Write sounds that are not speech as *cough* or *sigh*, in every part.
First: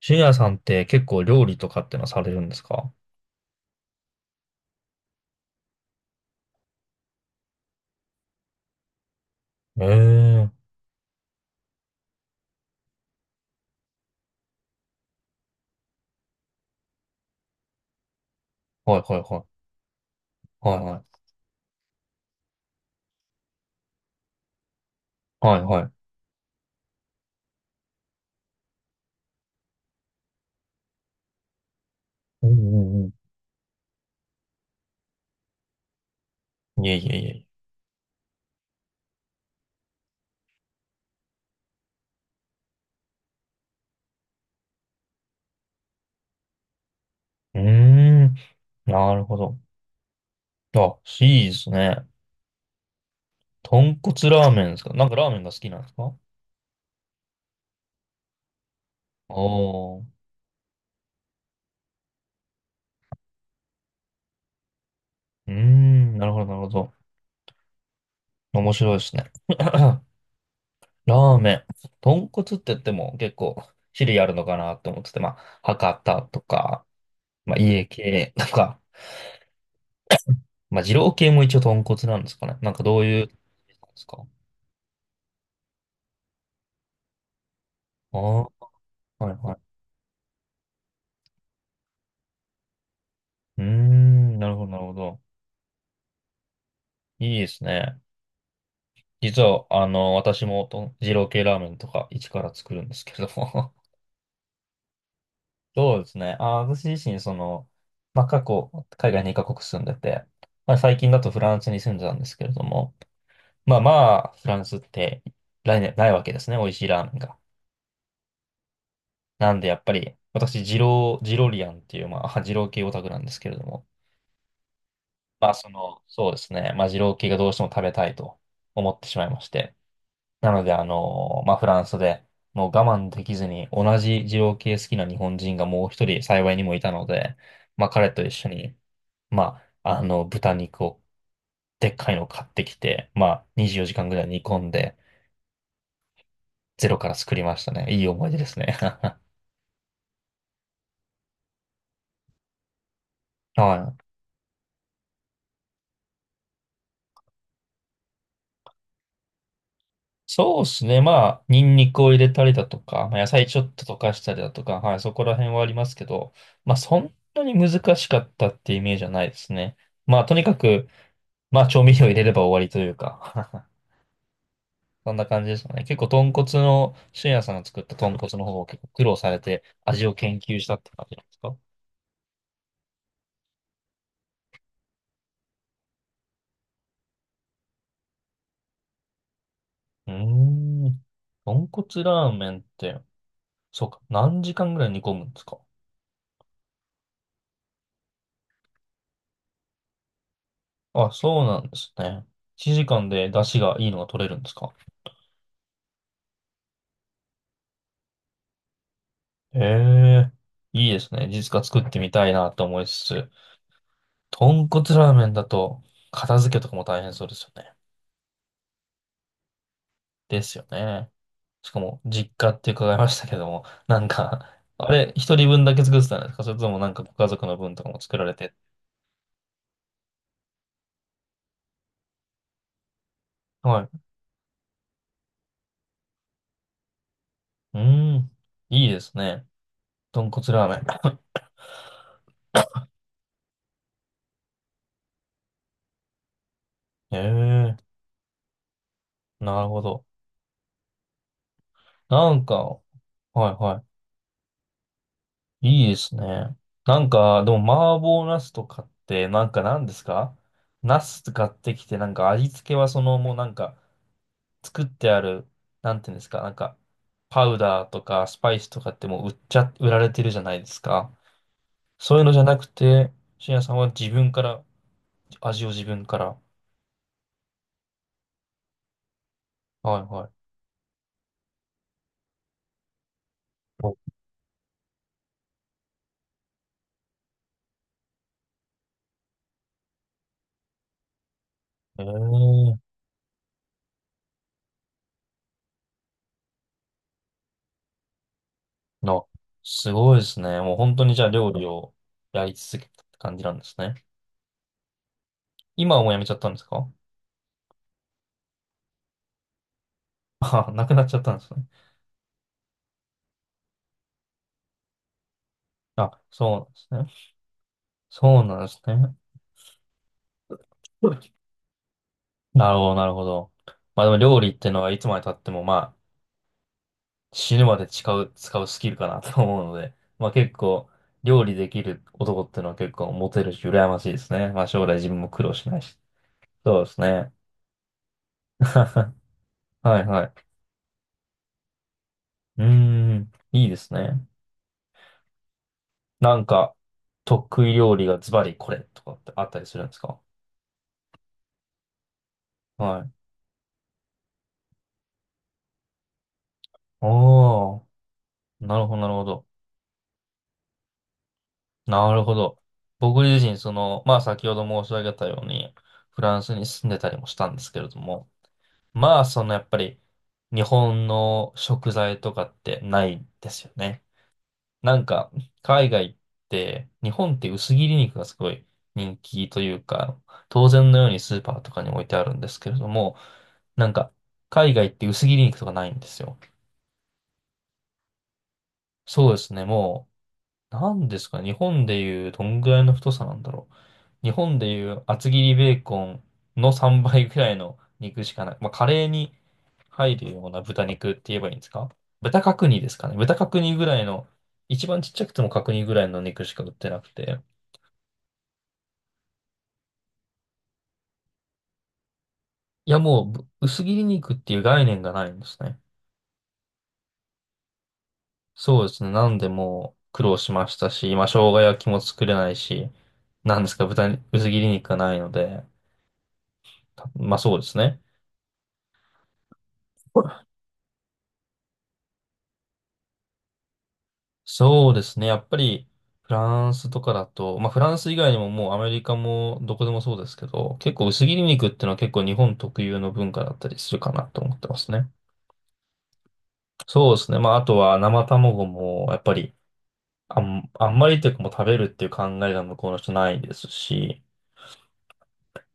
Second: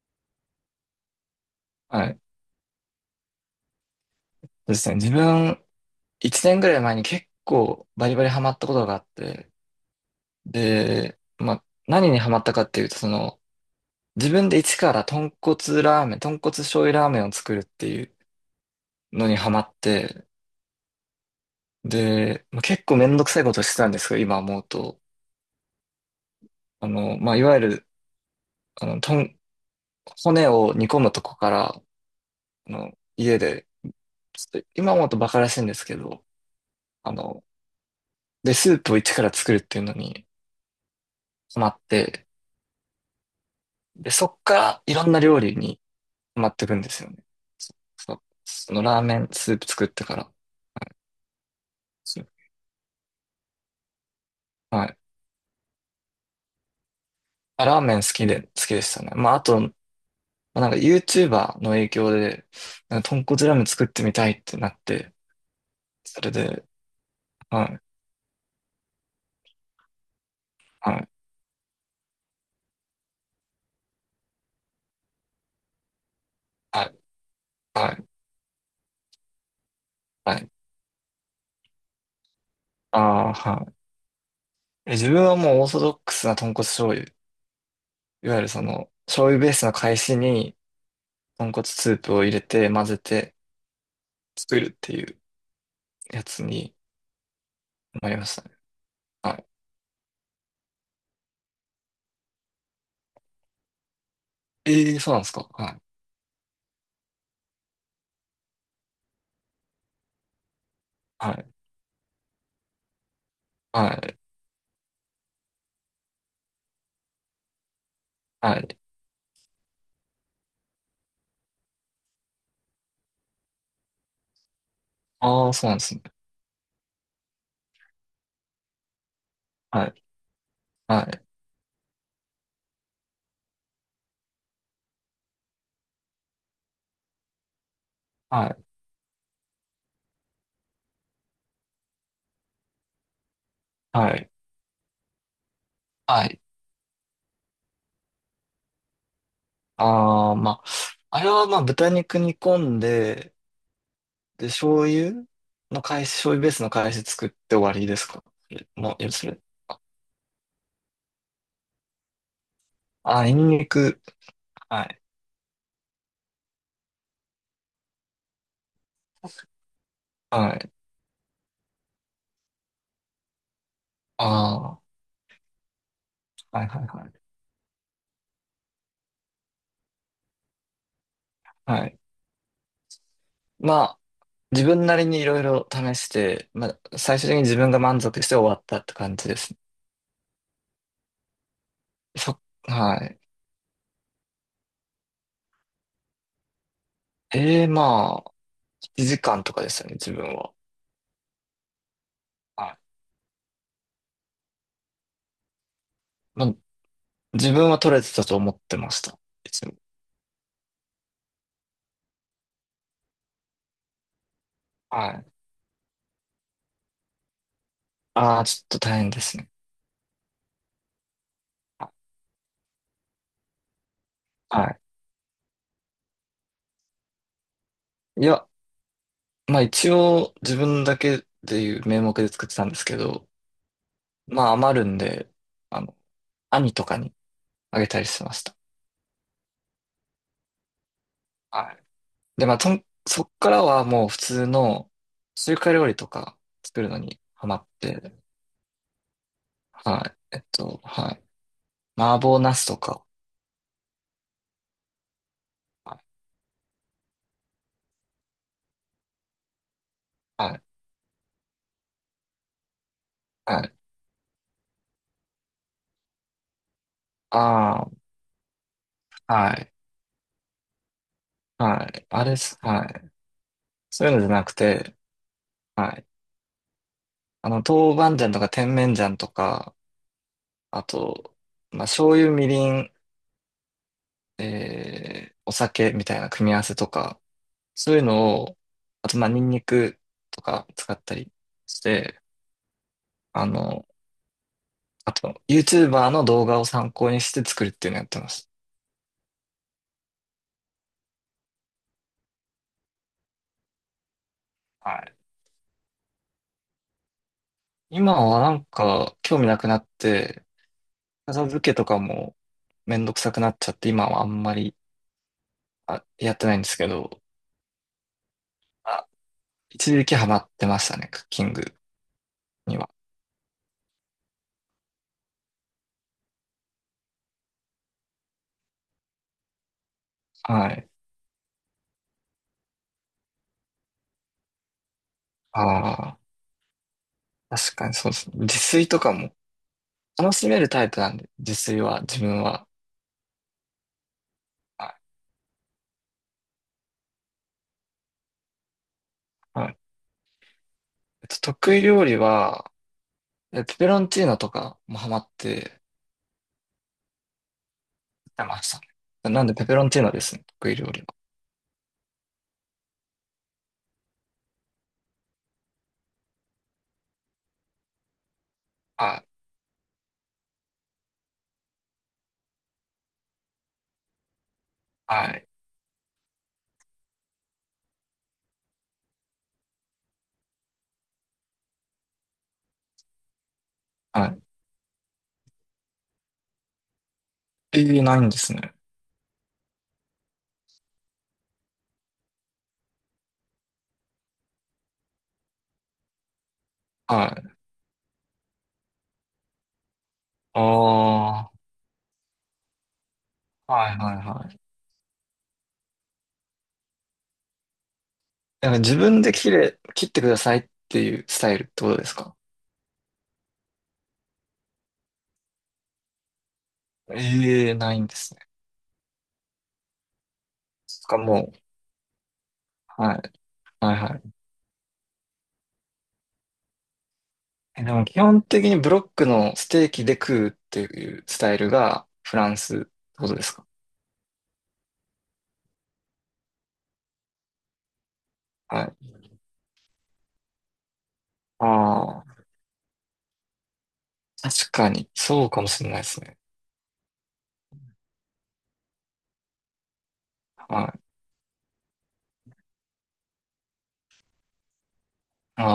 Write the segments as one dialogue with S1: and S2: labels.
S1: 深夜さんって結構料理とかってのは
S2: はい。
S1: され
S2: そ
S1: るんですか？
S2: うですね。自分、1年ぐらい前に結構バリバリハマったことがあって、
S1: ええー、
S2: で、まあ、何にハマったかっていうと、自分で一から豚骨ラーメン、豚骨醤油ラーメンを作るっていう
S1: はいはい
S2: のに
S1: は
S2: ハ
S1: い。
S2: マって、
S1: はいはい。
S2: で、まあ、結構めんどくさいことしてたんですけど、今思うと。
S1: はいはい。
S2: まあ、いわゆる、あの、とん、骨を煮込むとこから、
S1: うんうんう
S2: 家で、ちょっと今思うとバカらしいんですけど、
S1: ん。いえい
S2: あ
S1: えいえ
S2: の、で、スープを一から作るっていうのにハマって、で、そっからいろんな料理にハマっていくんですよね。
S1: い
S2: そ、そ
S1: え。う
S2: その
S1: ーん、
S2: ラー
S1: な
S2: メ
S1: る
S2: ン
S1: ほ
S2: ス
S1: ど。
S2: ープ作ってから。
S1: あ、いいですね。
S2: そう、
S1: 豚骨ラーメンです
S2: は
S1: か？
S2: い。
S1: なんかラーメンが好きなんですか？
S2: あ、ラーメン好きで、好きでしたね。まあ、あと、ま
S1: おー。
S2: あなんか YouTuber の影響で、なんか豚骨ラーメン作ってみたいってなって、
S1: うーん、
S2: そ
S1: な
S2: れ
S1: るほどなる
S2: で、
S1: ほど。
S2: はい、
S1: 面白いですね。*clears throat* *coughs* ラ
S2: はい、
S1: ーメン。豚骨って言っても結構種類あるのかなって思ってて、まあ、博多と
S2: は
S1: か、
S2: い、
S1: まあ、家
S2: はい、
S1: 系とか、
S2: はい。
S1: まあ、二郎系も一応豚骨なんですかね。なんかど
S2: あ
S1: ういう、で
S2: あ、は
S1: すか？
S2: い。自分はもうオーソドックスな豚骨醤油。
S1: あ
S2: いわ
S1: あ
S2: ゆるそ
S1: ー、
S2: の、醤
S1: はい
S2: 油ベー
S1: はい。
S2: スの返しに豚骨スープを入れて混ぜて
S1: うーん、なる
S2: 作
S1: ほど、
S2: るっ
S1: なる
S2: て
S1: ほ
S2: いう
S1: ど。
S2: やつに
S1: いいですね。
S2: なりましたね。は
S1: 実
S2: い、
S1: は、あの、私もと二郎系ラーメンとか一から作るんですけれども。
S2: ええ、そうなんですか。は
S1: *laughs*
S2: い。
S1: そうですね。あ、私自身、その、まあ、過去、海外2カ国住んでて、まあ、最近だと
S2: は
S1: フ
S2: い。
S1: ランスに住んでたんですけれども、まあ
S2: は
S1: ま
S2: い。
S1: あ、フランスって来年ないわけですね。美味しいラーメンが。
S2: はい。
S1: なんで、やっぱり、私、二郎、ジロリアンっていう、まあ、*laughs* 二郎系オタクなんですけれども、
S2: あ
S1: ま
S2: あ、
S1: あ、
S2: そ
S1: そ
S2: うなんです
S1: の、
S2: ね。
S1: そうですね。まあ、二郎系がどうしても食べたいと思ってしまいまして。
S2: はい。
S1: なので、あ
S2: はい。
S1: の、まあ、フランスで、もう我慢できずに、同じ二郎系好きな日本人がもう一人幸いにもいたので、まあ、彼と一
S2: は
S1: 緒
S2: い。
S1: に、まあ、あの、豚肉を、でっかいのを買ってきて、まあ、24時
S2: は
S1: 間ぐらい
S2: い。
S1: 煮込んで、
S2: はい。
S1: ゼロから作りましたね。いい思い出ですね。*laughs*
S2: ああ、まあ、あれはまあ、豚肉煮込んで、
S1: はい。
S2: で、醤油の返し、醤油ベースの返し作って終わりですか？それもう、よそれ。
S1: そうですね。まあ、ニンニクを入れたりだとか、ま
S2: あ
S1: あ、
S2: あ、
S1: 野
S2: ニ
S1: 菜
S2: ン
S1: ちょ
S2: ニ
S1: っと溶
S2: ク。
S1: かしたりだとか、
S2: は
S1: はい、
S2: い。
S1: そこら辺はありますけど、まあ、そんなに難しかったってイメージはないですね。まあ、とにか
S2: はい。
S1: く、まあ、調味料入れれば終わりというか。
S2: ああ、
S1: *laughs* そんな感じですかね。結構、豚骨
S2: はいはい
S1: の、
S2: はい。
S1: 俊也さんが作った豚骨の方を結構苦労されて、味を研究したって感じなんですか？
S2: はい。まあ、自分なりにいろいろ試して、まあ、最終的に自分が満足して終わったって感じですね。
S1: うーん。豚骨ラーメンっ
S2: は
S1: て、
S2: い。
S1: そうか、何時間ぐらい煮込むんですか？
S2: ええ、まあ、1時間とかですよね、自分は。
S1: あ、そうなんですね。
S2: は
S1: 1
S2: い。
S1: 時間で出汁がいいのが取れるんですか？
S2: まあ、自分は取れてたと思ってました。い
S1: え
S2: つも。
S1: え、いいですね。実家作ってみたいなと思いつつ、豚骨ラ
S2: は
S1: ーメ
S2: い。
S1: ンだと片付けとかも大変そうですよね。
S2: ああ、ちょっと大変ですね。
S1: ですよね。しか
S2: あ、
S1: も、実家って伺いましたけども、なんか、
S2: は
S1: あれ、一人分だけ作ってたんですか？それともなんかご家族の分とかも作
S2: い。
S1: ら
S2: い
S1: れ
S2: や、
S1: て。
S2: まあ一応自分だけでいう名目で作ってたんですけど、
S1: はい。
S2: まあ余るんで、あの、兄とかに
S1: う
S2: あ
S1: ー
S2: げたりして
S1: ん、
S2: ました。
S1: いいですね。豚骨ラー
S2: はい。で、まあ、そっからはもう普通の中華料理とか作るの
S1: メ
S2: に
S1: ン。
S2: ハマっ
S1: *laughs* ええ、
S2: て、
S1: なるほど。
S2: はい。はい。麻
S1: な
S2: 婆
S1: ん
S2: 茄
S1: か、
S2: 子と
S1: は
S2: か、
S1: いはい。いい
S2: は
S1: です
S2: い
S1: ね。なんか、でも、麻婆茄子とかって、なんか何ですか？
S2: はい。
S1: 茄子買ってきて、なんか味付けはその、もうなん
S2: はい。
S1: か、作ってある、なんていうんですか、なんか、パウダ
S2: あ
S1: ーとかスパイスとかってもう売
S2: あ、
S1: っ
S2: は
S1: ちゃ、
S2: い。
S1: 売られてるじゃないですか。
S2: はい。
S1: そういう
S2: あれ
S1: の
S2: っ
S1: じゃな
S2: す。
S1: く
S2: はい。
S1: て、深夜さんは
S2: そ
S1: 自
S2: ういうのじゃ
S1: 分か
S2: なく
S1: ら、
S2: て、
S1: 味を自
S2: は
S1: 分
S2: い。
S1: から。
S2: 豆板醤とか甜麺醤とか、
S1: はいはい。
S2: あと、まあ、醤油、みりん、
S1: お
S2: お酒みたいな組み合わせとか、そういうのを、あと、まあ、ニンニクとか使ったりし
S1: え
S2: て、
S1: ー、
S2: あの、あと、YouTuber の動画を参考にして作るっていうのやってます。
S1: な、すごいですね。もう本当にじゃあ料理をやり続けたって感じなんですね。
S2: はい。
S1: 今はもうやめちゃったんですか？
S2: 今はなんか、興味なくなっ
S1: *laughs*
S2: て、
S1: あ、なくなっちゃったんで
S2: 片
S1: すね。
S2: 付けとかもめんどくさくなっちゃって、今はあんまり、
S1: あ、
S2: やってな
S1: そう
S2: い
S1: な
S2: んで
S1: ん
S2: す
S1: で
S2: け
S1: す
S2: ど、
S1: ね。そうなんですね。
S2: 一時期ハマってましたね、クッキ
S1: *laughs*
S2: ング
S1: なる
S2: に
S1: ほ
S2: は。
S1: ど、なるほど。まあでも料理ってのはいつまで経ってもまあ死ぬまで使う、使うスキルかなと思うので、まあ結
S2: は
S1: 構
S2: い。
S1: 料理できる男ってのは結構モテるし羨ましいですね。まあ将来自分も苦労しないし。
S2: ああ、
S1: そうですね。
S2: 確かにそうですね。自
S1: *laughs*
S2: 炊とかも
S1: はいは
S2: 楽
S1: い。
S2: しめるタイプなんで、自炊は、自分
S1: うー
S2: は。
S1: ん、いいですね。
S2: は
S1: なんか得意料理がズバリこれとかってあっ
S2: い。
S1: たり
S2: は
S1: す
S2: い。
S1: るんですか？
S2: 得意料理は、
S1: はい。
S2: ペペロンチーノとかもハマって
S1: おー、
S2: やってまし
S1: な
S2: た
S1: るほど、なるほ
S2: ね。な
S1: ど。
S2: んでペペロンチーノですね、得意料理
S1: なるほど。僕自身、その、まあ先ほど申し上げたように、フランスに住んでたりもしたんですけれども、
S2: は。は
S1: まあ
S2: い。
S1: そのやっぱり、日本の食材とかってないですよね。なんか、
S2: はい。
S1: 海外って、日本って薄切り肉がすごい人気というか、当然のようにスーパーとかに置いてあるんですけれども、なんか、
S2: は
S1: 海外って薄切り肉とかないんですよ。
S2: い。えー、ないんですね。
S1: そうですね、もう、なんですかね、日本でいうどんぐらいの太さなんだろう。日本でいう厚切りベーコンの3
S2: は
S1: 倍ぐ
S2: い。
S1: らいの肉しかない。まあ、カレーに入るよう
S2: あ
S1: な豚肉って
S2: あ、
S1: 言えば
S2: は
S1: いいんですか？豚角煮ですかね。豚角
S2: い
S1: 煮ぐ
S2: はい
S1: らいの、
S2: はい。
S1: 一番ちっちゃくても角煮ぐらいの肉しか売ってなくて。
S2: なんか自分で切ってくださいっていうスタイルってことですか？
S1: いや、もうぶ薄切り肉っていう概念がないんですね。
S2: ええー、ないんですね。
S1: そうですね。なんでもう苦労しました
S2: そっ
S1: し、
S2: か、
S1: まあ、生
S2: も
S1: 姜焼きも作れないし、
S2: う、はい。
S1: なんですか、
S2: はい
S1: 豚
S2: は
S1: に、
S2: い。
S1: 薄切り肉がないので、たまあそうです
S2: で
S1: ね。
S2: も基本的にブロックのステーキで食うっていうスタイルがフランスってことですか？
S1: そうですね。やっぱり、フランスとかだと、まあ、フランス以外にももうア
S2: は
S1: メリ
S2: い。
S1: カもどこでもそうですけど、結構薄切り肉っていうのは結構
S2: あ
S1: 日
S2: あ、
S1: 本特有の文化だったりするかなと思って
S2: 確
S1: ま
S2: か
S1: す
S2: に、
S1: ね。
S2: そうかもしれないですね。
S1: そうですね。まあ、あとは生卵も、やっぱり、あん、
S2: は
S1: あんま
S2: い。
S1: りというかもう食べるっていう考えが向こうの人ないですし、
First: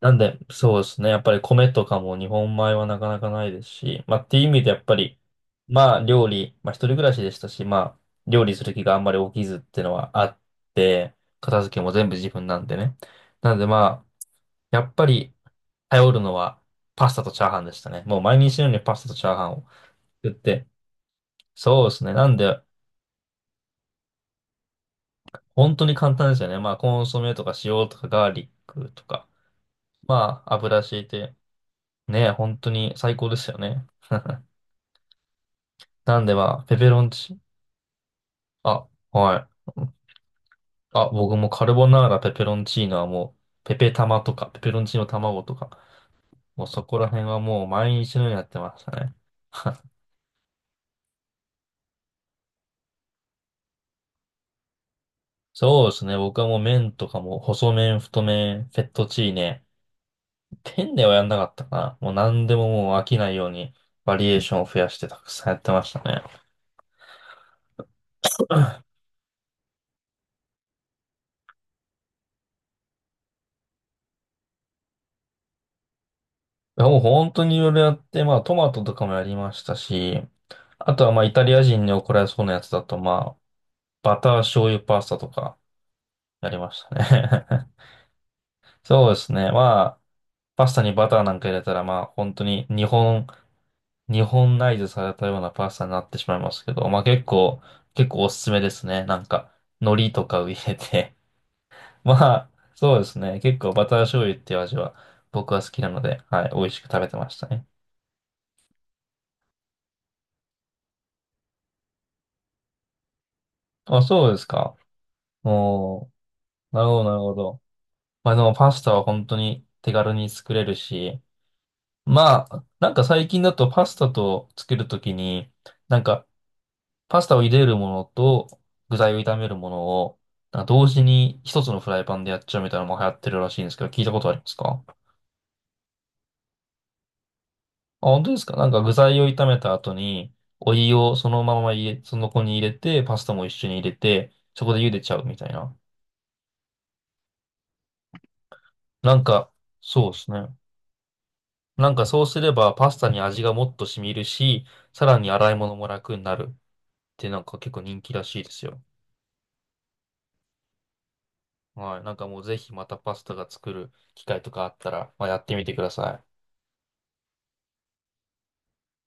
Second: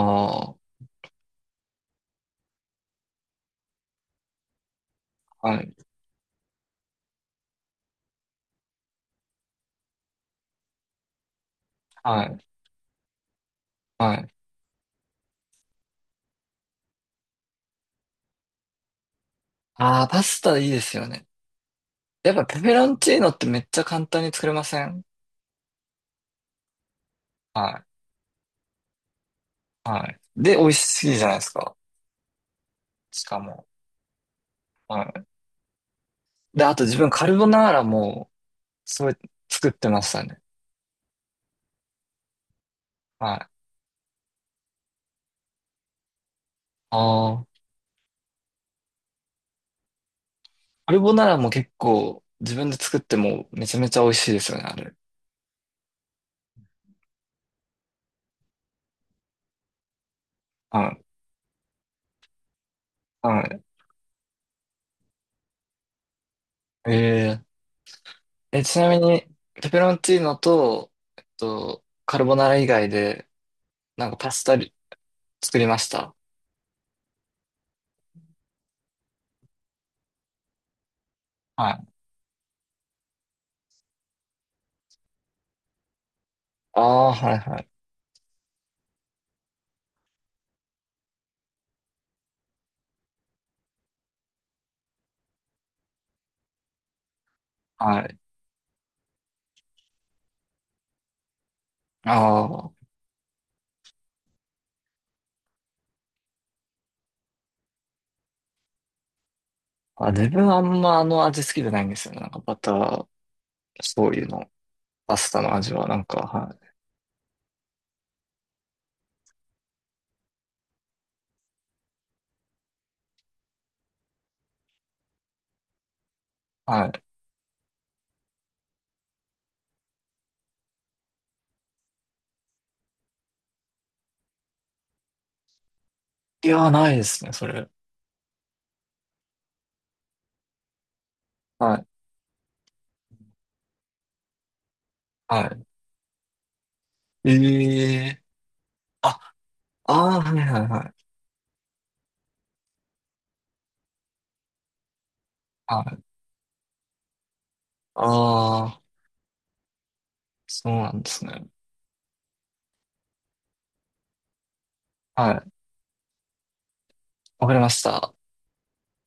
S1: なんで、
S2: あ、
S1: そうですね。やっぱり米とかも日本米はなかなかないですし、まあっていう意味でやっぱり、
S2: はい、
S1: まあ料理、まあ一人暮らしでしたし、まあ料理する気があんまり起きずっていうのはあって、片付けも全部
S2: は
S1: 自分
S2: い、
S1: なんでね。なのでま
S2: は
S1: あ、
S2: い。
S1: やっぱり頼るのはパスタとチャーハンでしたね。もう毎日のようにパスタとチャーハンを
S2: ああ、パ
S1: 作っ
S2: スタ
S1: て、
S2: いいですよね。
S1: そうですね。な
S2: やっ
S1: ん
S2: ぱペ
S1: で、
S2: ペロンチーノってめっちゃ簡単に作れません？
S1: 本当に簡単ですよね。まあコンソメとか
S2: は
S1: 塩とかガーリックとか、
S2: い、はい。
S1: まあ
S2: で、美味
S1: 油敷
S2: し
S1: い
S2: いじゃな
S1: て、
S2: いですか。
S1: ね、本当に最
S2: し
S1: 高で
S2: か
S1: すよ
S2: も。
S1: ね。*laughs*
S2: はい。
S1: なんでまあ、
S2: で、あ
S1: ペ
S2: と
S1: ペ
S2: 自
S1: ロン
S2: 分カル
S1: チ、
S2: ボナーラも、
S1: あ、
S2: それ
S1: はい。
S2: 作ってましたね。
S1: あ、僕もカルボナーラ、ペペロンチーノはも
S2: はい。あ
S1: う、ペペ玉とか、ペペロンチーノ卵とか、もうそこら辺
S2: あ。
S1: はもう毎日のようにやってましたね。*laughs*
S2: カルボナーラも結構自分で作ってもめちゃめちゃ美味しいですよね、あれ。
S1: そうですね。僕はもう麺とかも、細麺、太麺、フェットチーネ。ペ
S2: は
S1: ン
S2: い。
S1: ネはやんなかったかな。もう何でももう飽きないよう
S2: は
S1: に、バリエーションを増やしてたくさんやってましたね。
S2: い。ちなみに、ペペロンチーノと、カルボナーラ以外で、なんかパスタり作りました。
S1: いやもう本当にいろいろやって、まあトマトとかもやりましたし、あとはまあイタリア
S2: は
S1: 人
S2: い。
S1: に怒られそうなやつだとまあ、バター醤油パスタとかやりま
S2: あ
S1: した
S2: あ、はいは
S1: ね。
S2: い。
S1: *laughs* そうですね。まあ、パスタにバターなんか入れたら、まあ、本当に日本、日本ナイズされたようなパスタになってしまいますけど、まあ結構、
S2: は
S1: 結
S2: い。
S1: 構おすすめですね。なんか、海苔とかを入れて。 *laughs* まあ、
S2: あ
S1: そうですね。結構バター醤油っていう味は僕は好きなので、はい、美味しく食べてましたね。
S2: あ。あ、自分あんまあの味好きじゃないんですよね。なんかバター、
S1: あ、
S2: 醤油
S1: そうです
S2: の
S1: か。
S2: パスタの味は、な
S1: お
S2: ん
S1: ー、
S2: か、はい。
S1: なるほど、なるほど。まあでもパスタは本当に手軽に作れるし、まあ、なんか最近だとパスタとつけるときに、なんか
S2: は
S1: パスタを茹でるものと具材を炒めるものを、なんか同時に一つのフライパンでやっちゃうみたいなのも流行ってるらしいんですけど、聞いたことありますか？あ、
S2: い。いやー、ないですね、それ。
S1: 本当ですか？なんか具材を炒めた後に、お湯をそのまま
S2: は
S1: 入
S2: い。
S1: れ、その子に入れて、パスタも一緒に入れて、そこで茹でちゃうみたい
S2: は
S1: な。
S2: い。ええー。
S1: なん
S2: あ、
S1: か、
S2: あ
S1: そうで
S2: あ、
S1: す
S2: はい
S1: ね。
S2: はいはい。
S1: なんかそうすればパスタに味がもっと染みるし、さらに洗い物
S2: は
S1: も
S2: い。
S1: 楽になるってなんか結構人気らしいです
S2: あ
S1: よ。
S2: あ。そうなんですね。
S1: はい。なんかもうぜひまたパスタが作る機会とかあったら、まあ、
S2: は
S1: やっ
S2: い。
S1: てみてください。
S2: わかりました。